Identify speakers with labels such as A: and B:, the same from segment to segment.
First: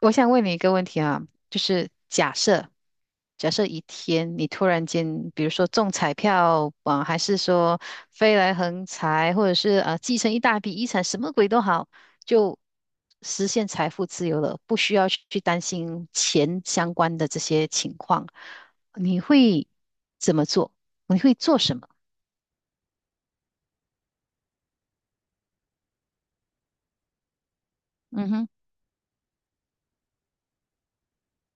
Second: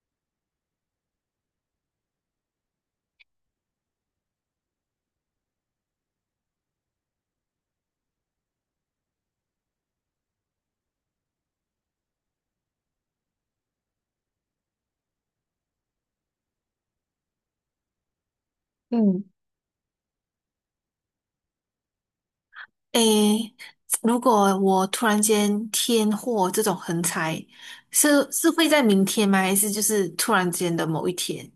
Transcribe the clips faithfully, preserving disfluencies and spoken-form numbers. A: 我想问你一个问题啊，就是假设，假设一天你突然间，比如说中彩票啊，还是说飞来横财，或者是啊继承一大笔遗产，什么鬼都好，就实现财富自由了，不需要去去担心钱相关的这些情况，你
B: 嗯。
A: 会怎么做？你会做什么？
B: 诶，如果我突然间天祸这种横财，
A: 嗯
B: 是
A: 哼。
B: 是会在明天吗？还是就是突然间的某一天？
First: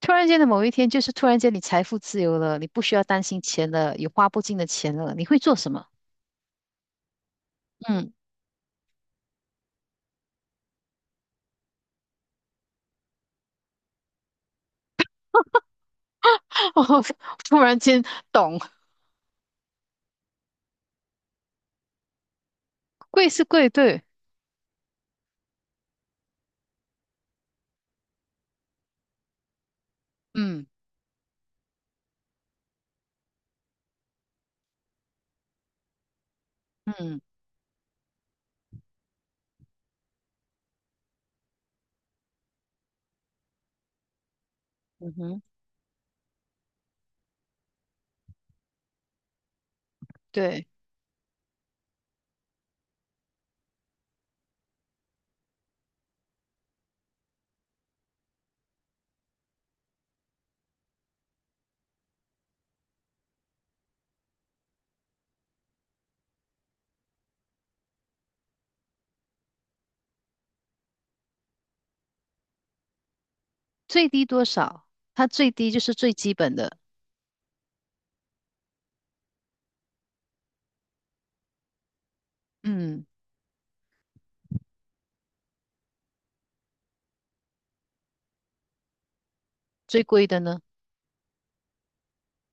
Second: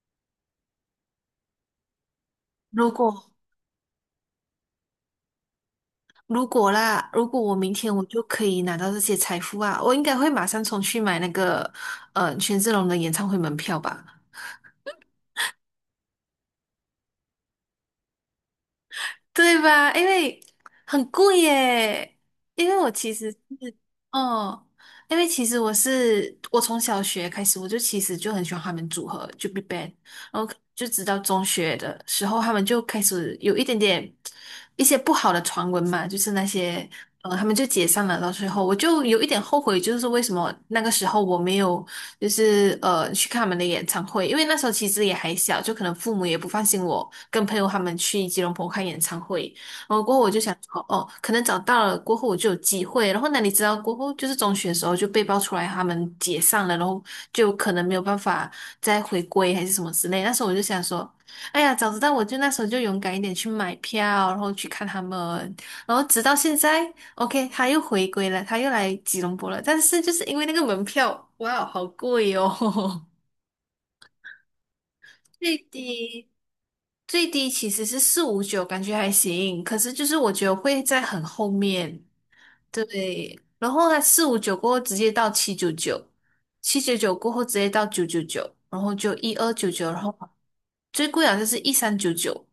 A: 突然间的某一天，就是突然间你财富自由了，你不
B: 如
A: 需要担
B: 果
A: 心钱了，有花不尽的钱了，你会做什么？
B: 如果啦，如果我明天我
A: 嗯。
B: 就可以拿到这些财富啊，我应该会马上冲去买那个呃权志龙的演唱会门票吧，
A: 哦，突然间懂，
B: 对吧？因为很贵耶。因为我其
A: 贵
B: 实
A: 是贵，
B: 是。
A: 对，
B: 哦。因为其实我是我从小学开始，我就其实就很喜欢他们组合，就 BigBang。然后
A: 嗯
B: 就直到中学的时候，他们就开始有一点点一些不好的传闻嘛，就是那些
A: 嗯
B: 呃，他们就解散了。到最后，我就有一点后悔，就是为什么那个时候我没有就是呃去看他们的演唱会，因为那时候其实也
A: 嗯
B: 还
A: 哼，
B: 小，就可能父母也不放心我跟朋友他们去吉隆坡看演唱会。然后过后我就想
A: 对，
B: 说，哦，可能找到了，过后我就有机会。然后哪你知道过后就是中学的时候就被爆出来他们解散了，然后就可能没有办法再回归还是什么之类。那时候我就想说，哎呀，早知道我就那时候就勇敢一点去买票，然后去看他们。然后直到现在，OK,他又回归了，他又来吉隆坡了。但是就是因为那个门票，哇，好贵哦。
A: 最低多少？它最
B: 最
A: 低就是最
B: 低
A: 基本的，
B: 最低其实是四五九，感觉还行。可是就是我觉得会在很后面。
A: 嗯，
B: 对。然后它四五九过后直接到七九九，七九九过后直接到九九九，然后就一二九九，然
A: 最
B: 后
A: 贵的呢
B: 最贵好像是一三九九，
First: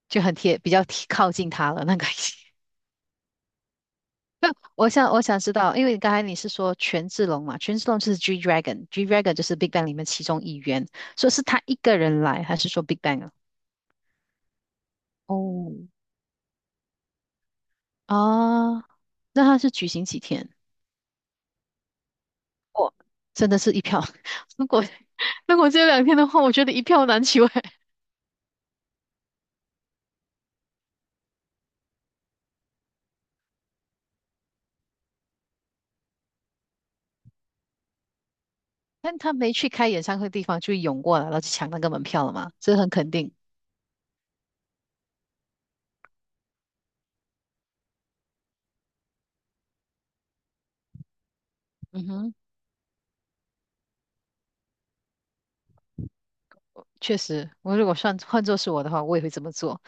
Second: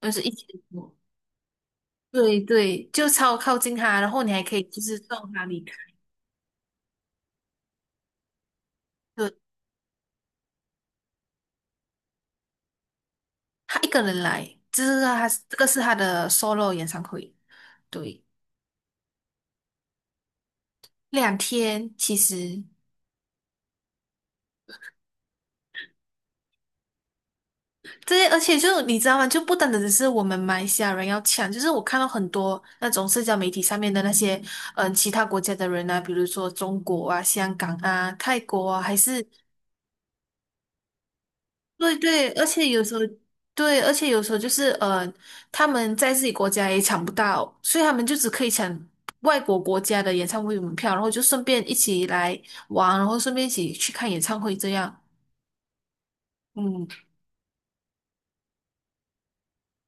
B: 就是
A: 就
B: 一
A: 很
B: 千
A: 贴，比较
B: 多。
A: 贴靠近它了那个。
B: 对 对，就超靠近他，然后你还
A: 那
B: 可以就
A: 我
B: 是
A: 想我
B: 送
A: 想
B: 他
A: 知
B: 离开。
A: 道，因为刚才你是说权志龙嘛，权志龙就是 G Dragon，G Dragon
B: 对，
A: 就是 Big Bang 里面其中一员，所以是他一个人来，还是说 Big Bang 啊？
B: 他一个人来，这是他这个
A: 哦，
B: 是他的 solo 演唱会。对，
A: 啊，那他是举行几天？
B: 两天其实。
A: 我真的是一票。如果如果只有两天的话，我觉得一票难求哎。
B: 对，而且就你知道吗？就不单单只是我们马来西亚人要抢，就是我看到很多那种社交媒体上面的那些，嗯，其他国家的人啊，比如说中国啊、香港啊、泰国啊，还
A: 但
B: 是。
A: 他没去开演唱会的地方，就涌过来了，就抢那个
B: 对
A: 门票
B: 对。
A: 了
B: 而
A: 嘛，
B: 且
A: 这
B: 有
A: 很
B: 时候。
A: 肯定。
B: 对，而且有时候就是呃，他们在自己国家也抢不到，所以他们就只可以抢外国国家的演唱会门票，然后就顺便一
A: 嗯
B: 起
A: 哼，
B: 来玩，然后顺便一起去看演唱会这样。嗯。
A: 确实，我如果算换做是我的话，我也会这么做。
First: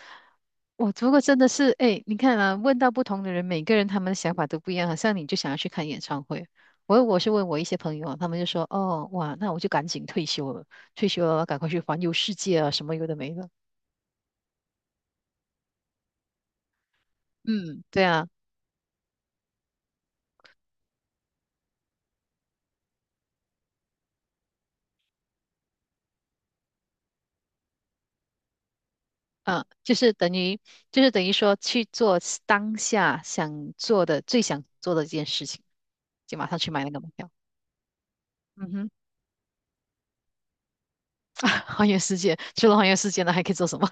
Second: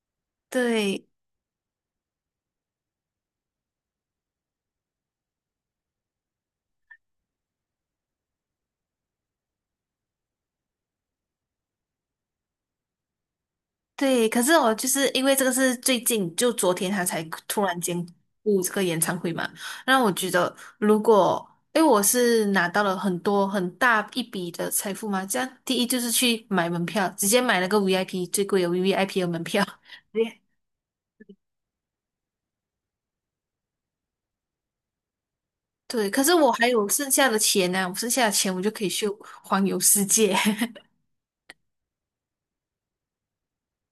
A: 我
B: 对。
A: 如果真的是哎，你看啊，问到不同的人，每个人他们的想法都不一样，好像你就想要去看演唱会。我我是问我一些朋友啊，他们就说，哦，哇，那我就赶紧退休了，退休了，赶快去环游世界啊，什么有的没的。
B: 对，可是我就是因为这个是最近，就昨天他才突然
A: 嗯，
B: 间
A: 对啊。
B: 录这个演唱会嘛，让我觉得如果，因为我是拿到了很多很大一笔的财富嘛，这样第一就是去买门票，直接买了个 V I P 最贵的 V I P 的门
A: 嗯，
B: 票。
A: 就是等
B: 对。
A: 于，就是等于说去做当下想做的、最想做的一件事情，
B: 对，可是
A: 就马
B: 我
A: 上
B: 还
A: 去买
B: 有
A: 那个
B: 剩
A: 门
B: 下
A: 票。
B: 的钱呢、我剩下的钱我就
A: 嗯
B: 可以
A: 哼，
B: 去环游世界。
A: 啊，环游世界，除了环游世界呢，还可以做什么？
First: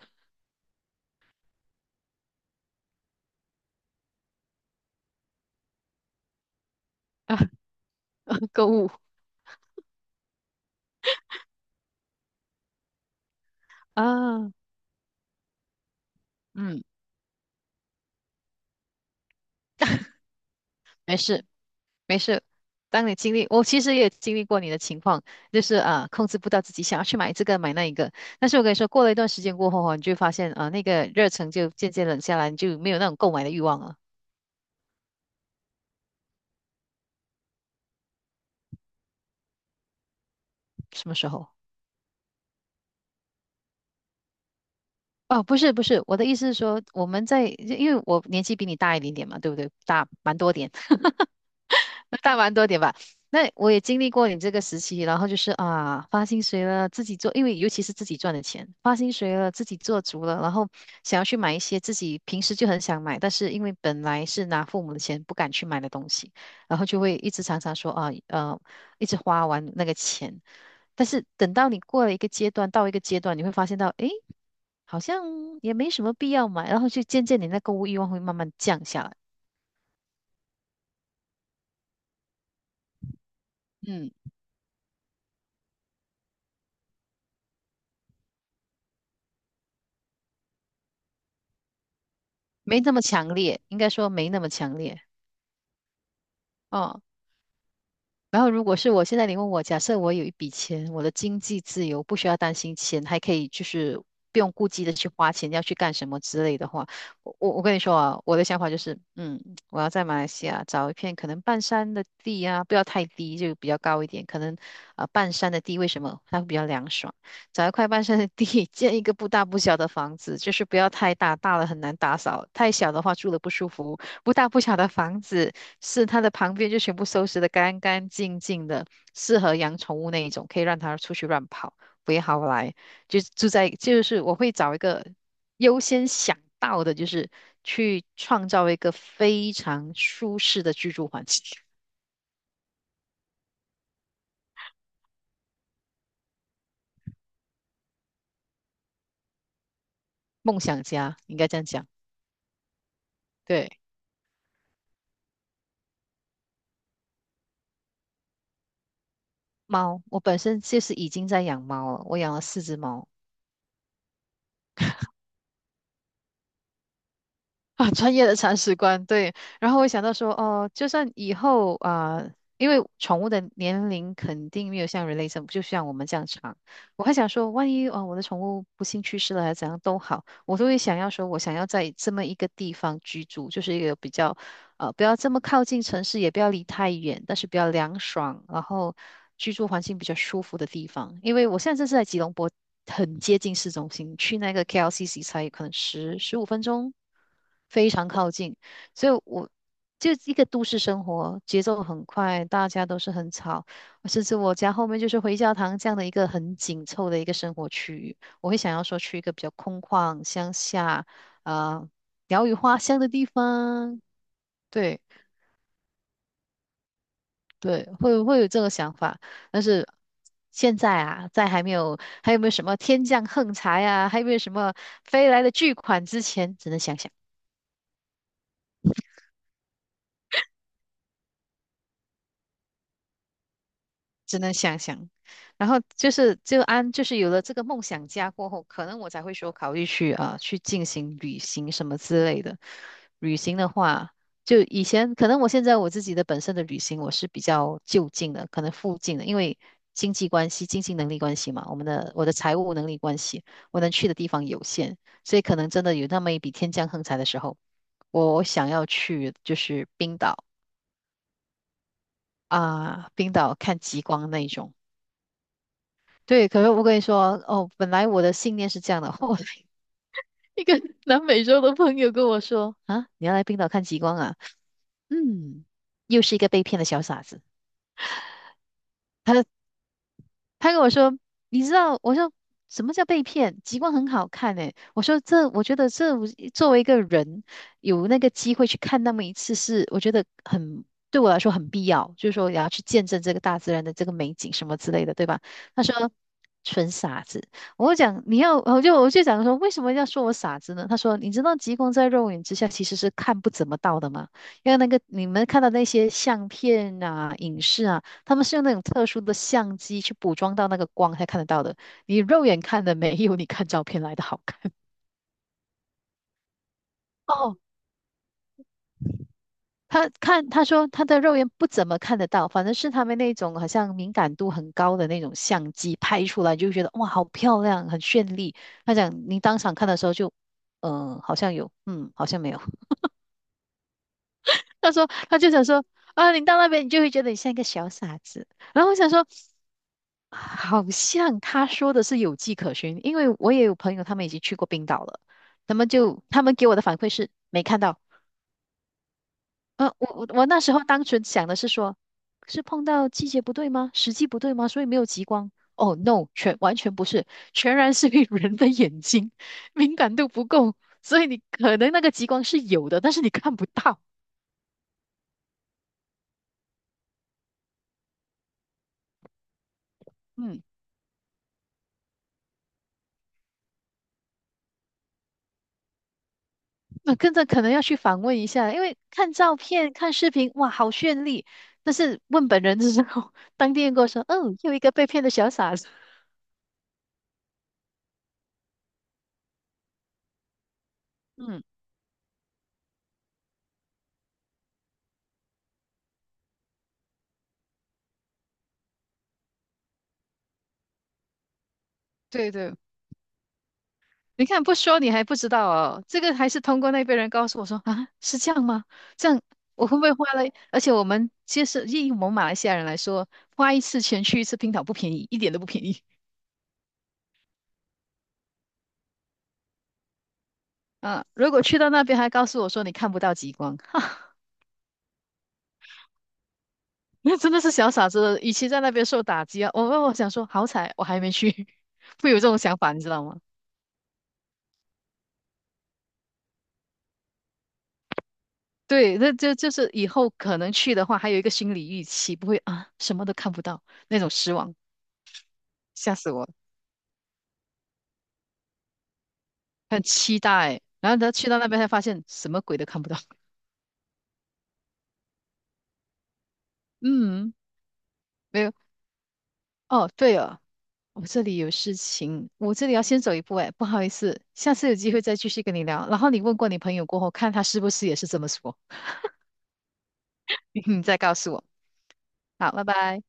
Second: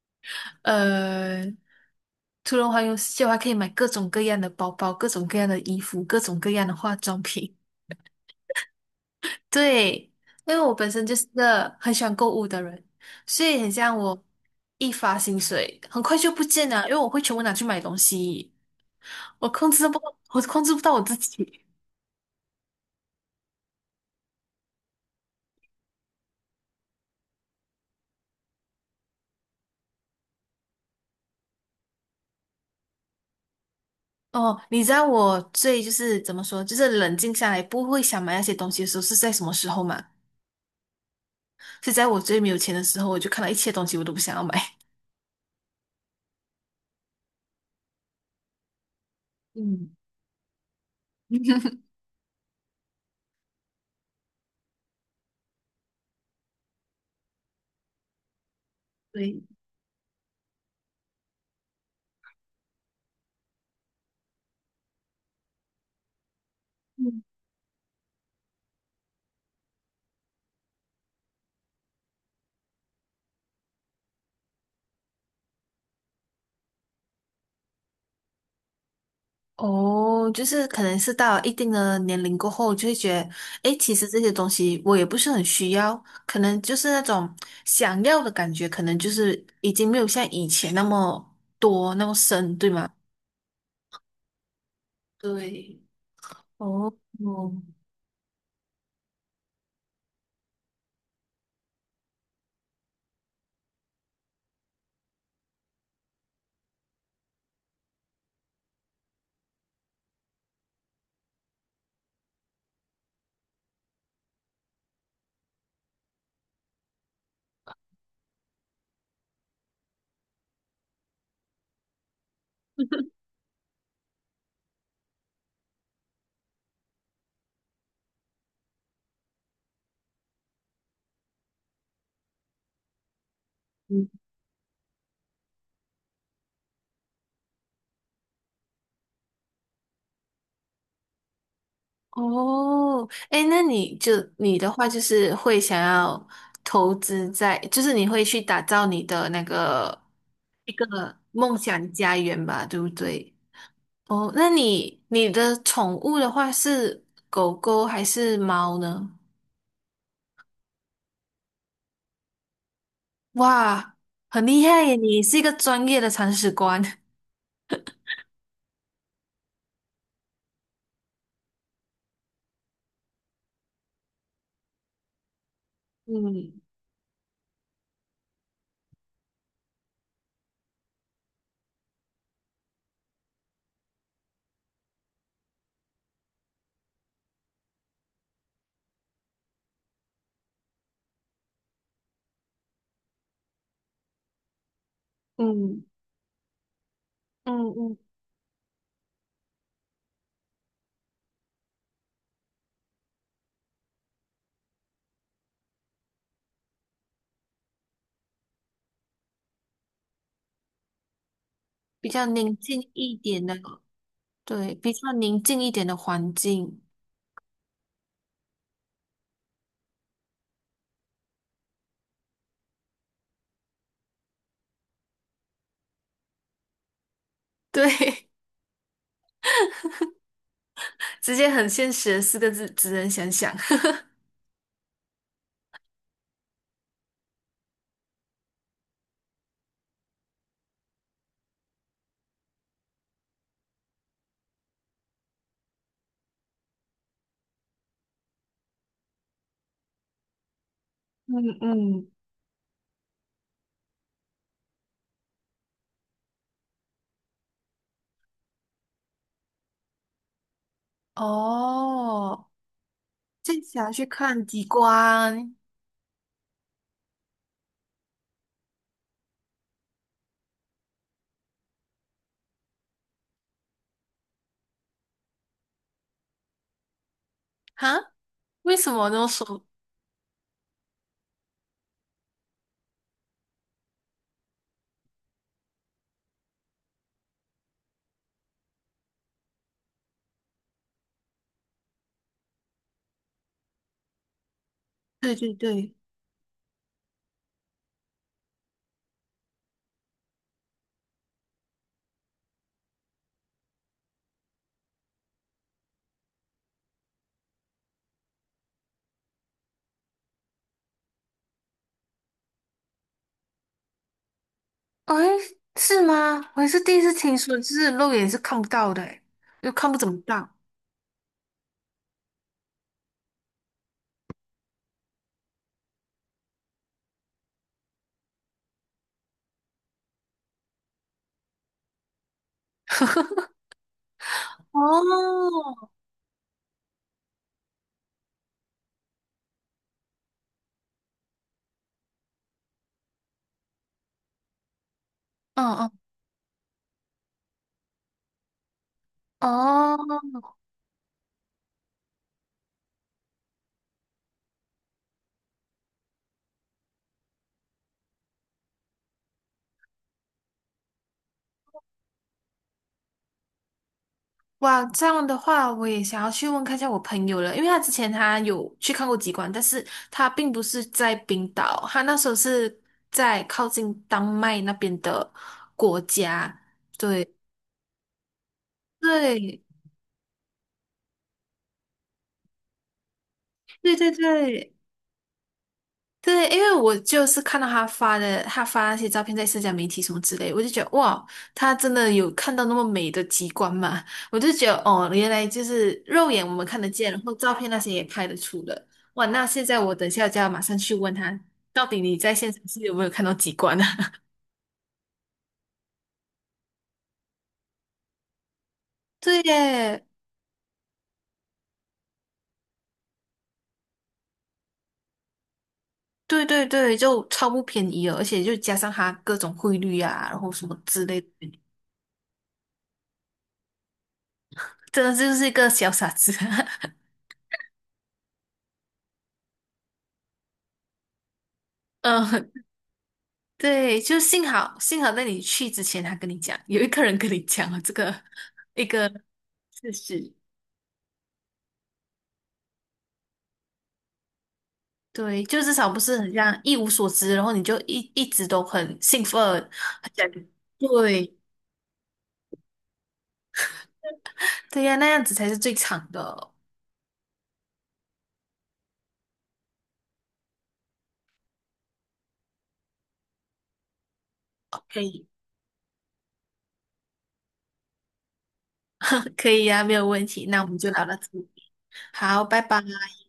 B: 呃，除了环游世界，我还可以买各种各样的包包、各种各样的衣服、各种各样的化妆
A: 啊，
B: 品。
A: 购物
B: 对，因为我本身就是个很喜欢购物的人，所以很像我
A: 啊，
B: 一发薪水很快就不见了，
A: 嗯，
B: 因为我会全部拿去买东西。我控制不到我控制不到我
A: 没
B: 自
A: 事
B: 己。
A: 没事。当你经历，我其实也经历过你的情况，就是啊，控制不到自己想要去买这个买那一个。但是我跟你说，过了一段时间过后哦，你就会发现啊，那个热忱就渐渐冷下来，你就没有那种购买的欲望了。
B: 哦，你知道我最就是怎么说，就是冷静下来不会想买那些东西的时候是在什么时候吗？
A: 什么时候？
B: 是在我最没有钱的时候，我就看到一切东西我都不想要买。
A: 哦，不是不是，我的意思是说，我们在，因为我年纪比你大一点点嘛，对不对？
B: 嗯。
A: 大蛮多点，大蛮多点吧。那我也经历过你这个时期，然后就是啊，发薪水了，自己做，因为尤其是自己赚的钱，发薪水
B: 对。
A: 了，自己做足了，然后想要去买一些自己平时就很想买，但是因为本来是拿父母的钱不敢去买的东西，然后就会一直常常说啊，呃，一直花完那个钱。但是等到你过了一个阶段，到一个阶段，你会发现到，诶。好像也没什么必要买，然后就渐渐你那购物欲望会慢慢降下来，
B: 哦，就是可能是到一定的年龄过后，就会觉得，诶，其实
A: 嗯，
B: 这些东西我也不是很需要，可能就是那种想要的感觉，可能就是已经没有像以前那么多那么深，对
A: 没
B: 吗？
A: 那么强烈，应该说没那么强烈。
B: 对。哦。
A: 哦。
B: 哦。
A: 然后，如果是我现在你问我，假设我有一笔钱，我的经济自由，不需要担心钱，还可以就是不用顾忌的去花钱，要去干什么之类的话，我我我跟你说啊，我的想法就是，嗯，我要在马来西亚找一片可能半山的地啊，不要太低，就比较高一点，可能啊、呃半山的地为什么它会比较凉爽？找一块半山的地，建一个不大不小的房子，就是不要太大，大了很难打扫，太小的话住了不舒服，不大不小的房子。是它的旁边就全部收拾的干干净净的，适合养宠物那一种，可以让它出去乱跑，不会好来。就住在，就
B: 嗯。
A: 是我会找一个优先想到的，就是去创造一个非常舒适的居住环境，
B: 哦。诶，那你就你的话就是会想要投资在，就是你会去打造你的那个
A: 梦
B: 这
A: 想
B: 个
A: 家应该
B: 梦
A: 这样讲。
B: 想家园吧，对不对？
A: 对，
B: 哦，那你你的宠物的话是狗狗还是猫呢？
A: 猫，我本身就是已经在养猫了，我养了四只猫。
B: 哇，很厉害耶！你是一个专业的铲屎官。
A: 啊，专业的铲屎官，对。然后我想到说，哦，就算以后啊、因为宠物的年龄肯定没有像人类这么，就像我们这样长。
B: 嗯
A: 我还想说，万一啊、呃我的宠物不幸去世了，还是怎样都好，我都会想要说，我想要在这么一个地方居住，就是一个比较啊，不要这么靠近城市，也不要离太远，但是比较凉爽，然后居住环境比较舒服的地方。因为我现在这是在吉隆坡，很接近市中心，去那个 K L C C 才可能
B: 嗯
A: 十十五分钟，
B: 嗯
A: 非
B: 嗯。
A: 常靠近。所以我就一个都市生活，节奏很快，大家都是很吵，甚至我家后面就是回教堂这样的一个很紧凑的一个生活区域，我会想要说去一个比较空旷、乡下，啊，
B: 比较
A: 鸟语
B: 宁
A: 花
B: 静
A: 香的
B: 一
A: 地
B: 点的。
A: 方。
B: 对，比
A: 对，
B: 较宁静一点的环境。
A: 对，会会有这个想法，但是现在啊，在还没有还有没有什么天降横财啊，还有没有什么飞来的巨款之前，只能想想。
B: 对。直接很现实的四个字，只能想想。
A: 只能想想。然后就是就安，就是有了这个梦想家过后，可能我才会说考虑去啊呃去进行旅行什么之类的。旅行的话，就以前可能我现在我自己的本身的旅行我是比较就近的，可能附近的，因为经济关系、经济能力
B: 嗯
A: 关系嘛，我们
B: 嗯。
A: 的我的财务能力关系，我能去的地方有限，所以可能真的有那么一笔天降横财的时候，我想要去就是冰岛
B: 哦，
A: 啊，冰岛
B: 这
A: 看
B: 次要
A: 极
B: 去
A: 光那
B: 看
A: 一
B: 极
A: 种。
B: 光
A: 对，可是我跟你说，哦，本来我的信念是这样的。后来一个南美洲的朋友跟我说：“啊，你要来冰岛看极光啊？”嗯，又是一个被骗的小傻子。
B: 哈？为什么那么说？
A: 他跟我说，你知道，我说什么叫被骗？极光很好看诶、我说这，我觉得这作为一个人有那个机会去看那么一次是，我觉得很对我来说很必要，就是说也要去见证这个大自然的这个美景什么之类的，对
B: 对
A: 吧？
B: 对
A: 他
B: 对。
A: 说纯傻子，我讲你要，我就我就讲说为什么要说我傻子呢？他说你知道极光在肉眼之下其实是看不怎么到的吗？因为那个你们看到那些相片啊、影视啊。他们是用那种特殊的相机去捕捉到那个光才看得到的，你肉眼看的没有你看照片来的好看。
B: 哎，是吗？我还是第一次听说，
A: 哦，
B: 就是肉眼是看不到的欸。诶又看不怎
A: 他
B: 么到。
A: 看他说他的肉眼不怎么看得到，反正是他们那种好像敏感度很高的那种相机拍出来就觉得哇好漂亮，很绚丽。他讲你当场看的时候就，嗯、好像有，嗯，好像没有。他说他就
B: 哦。
A: 想说啊，你到那边你就会觉得你像一个小傻子。然后我想说。好像他说的是有迹可循，因为我也有朋友他们已经去过冰岛了，
B: 嗯
A: 他们
B: 嗯。
A: 就他们给我的反馈是没看到。呃，
B: 哦。
A: 我我我那时候单纯想的是说，是碰到季节不对吗？时机不对吗？所以没有极光。哦，no，全完全不是，全然是因为人的眼睛敏感度不够，所以你可能那个极光是有的，但是你看不到。
B: 哇，这样的话，我也想要去问看一下我朋友了，因为他之前他有去看过极光，但是他并
A: 嗯。
B: 不是在冰岛，他那时候是在靠近丹麦那边的国家。
A: 那
B: 对。
A: 跟着可能要去访问一下，因为看照
B: 对。
A: 片、看视频，哇，好绚丽。但是问本人的时候，当地人
B: 对
A: 跟我
B: 对
A: 说：“嗯，
B: 对。
A: 又一个被骗的小傻子。”
B: 对，因为我就是看到他发的，他发那些照片在社交媒体什么之类，我就觉得哇，
A: 嗯，
B: 他真的有看到那么美的极光嘛？我就觉得哦，原来就是肉眼我们看得见，然后照片那些也拍得出的。哇，那现在我等下就要马上去问他，到底你在现
A: 对
B: 场
A: 对，
B: 是有没有看到极光啊？
A: 你看不说你还不知道哦，这个还是通过那边人告诉我说啊，是这样吗？这
B: 对
A: 样我会不
B: 耶。
A: 会花了？而且我们其实以我们马来西亚人来说，花一次钱去一次冰岛不便宜，一点都不便宜
B: 对对对，就超不便宜了，而且就加上他各种汇率啊，然后什么 之类
A: 啊。
B: 的，
A: 如果去到那边还告诉我说你看不到极光，哈。
B: 真的就是一个小傻子。
A: 那真的是小傻子，与其在那边受打击啊，我我我想说，好彩我还没去，会有这
B: 嗯。
A: 种想法，你知道吗？
B: 对，就幸好幸好在你去之前，他跟你讲，有一个人跟你讲了这个一个
A: 对，那就就是
B: 事
A: 以后
B: 实。
A: 可能去的话，还有一个心理预期，不会啊，什么都看不到那种失望，
B: 对，就至少不
A: 吓
B: 是
A: 死
B: 很
A: 我了，
B: 像一无所知，然后你就一一直都很兴奋，
A: 很
B: 很想。
A: 期待。然后他
B: 对
A: 去到那边才发现什么鬼都看不到。
B: 对呀、那样子才是最长的。
A: 嗯，没有。哦，对哦，我这里有事情，我这里要先走一步，哎，不好意思，下次有
B: 可
A: 机会
B: 以，
A: 再继续跟你聊。然后你问过你朋友过后，看他是不是也是这么说，
B: 可以呀、没有问题。那我 们就
A: 你
B: 聊到
A: 再
B: 这
A: 告
B: 里。
A: 诉我。
B: 好，拜
A: 好，
B: 拜。
A: 拜拜。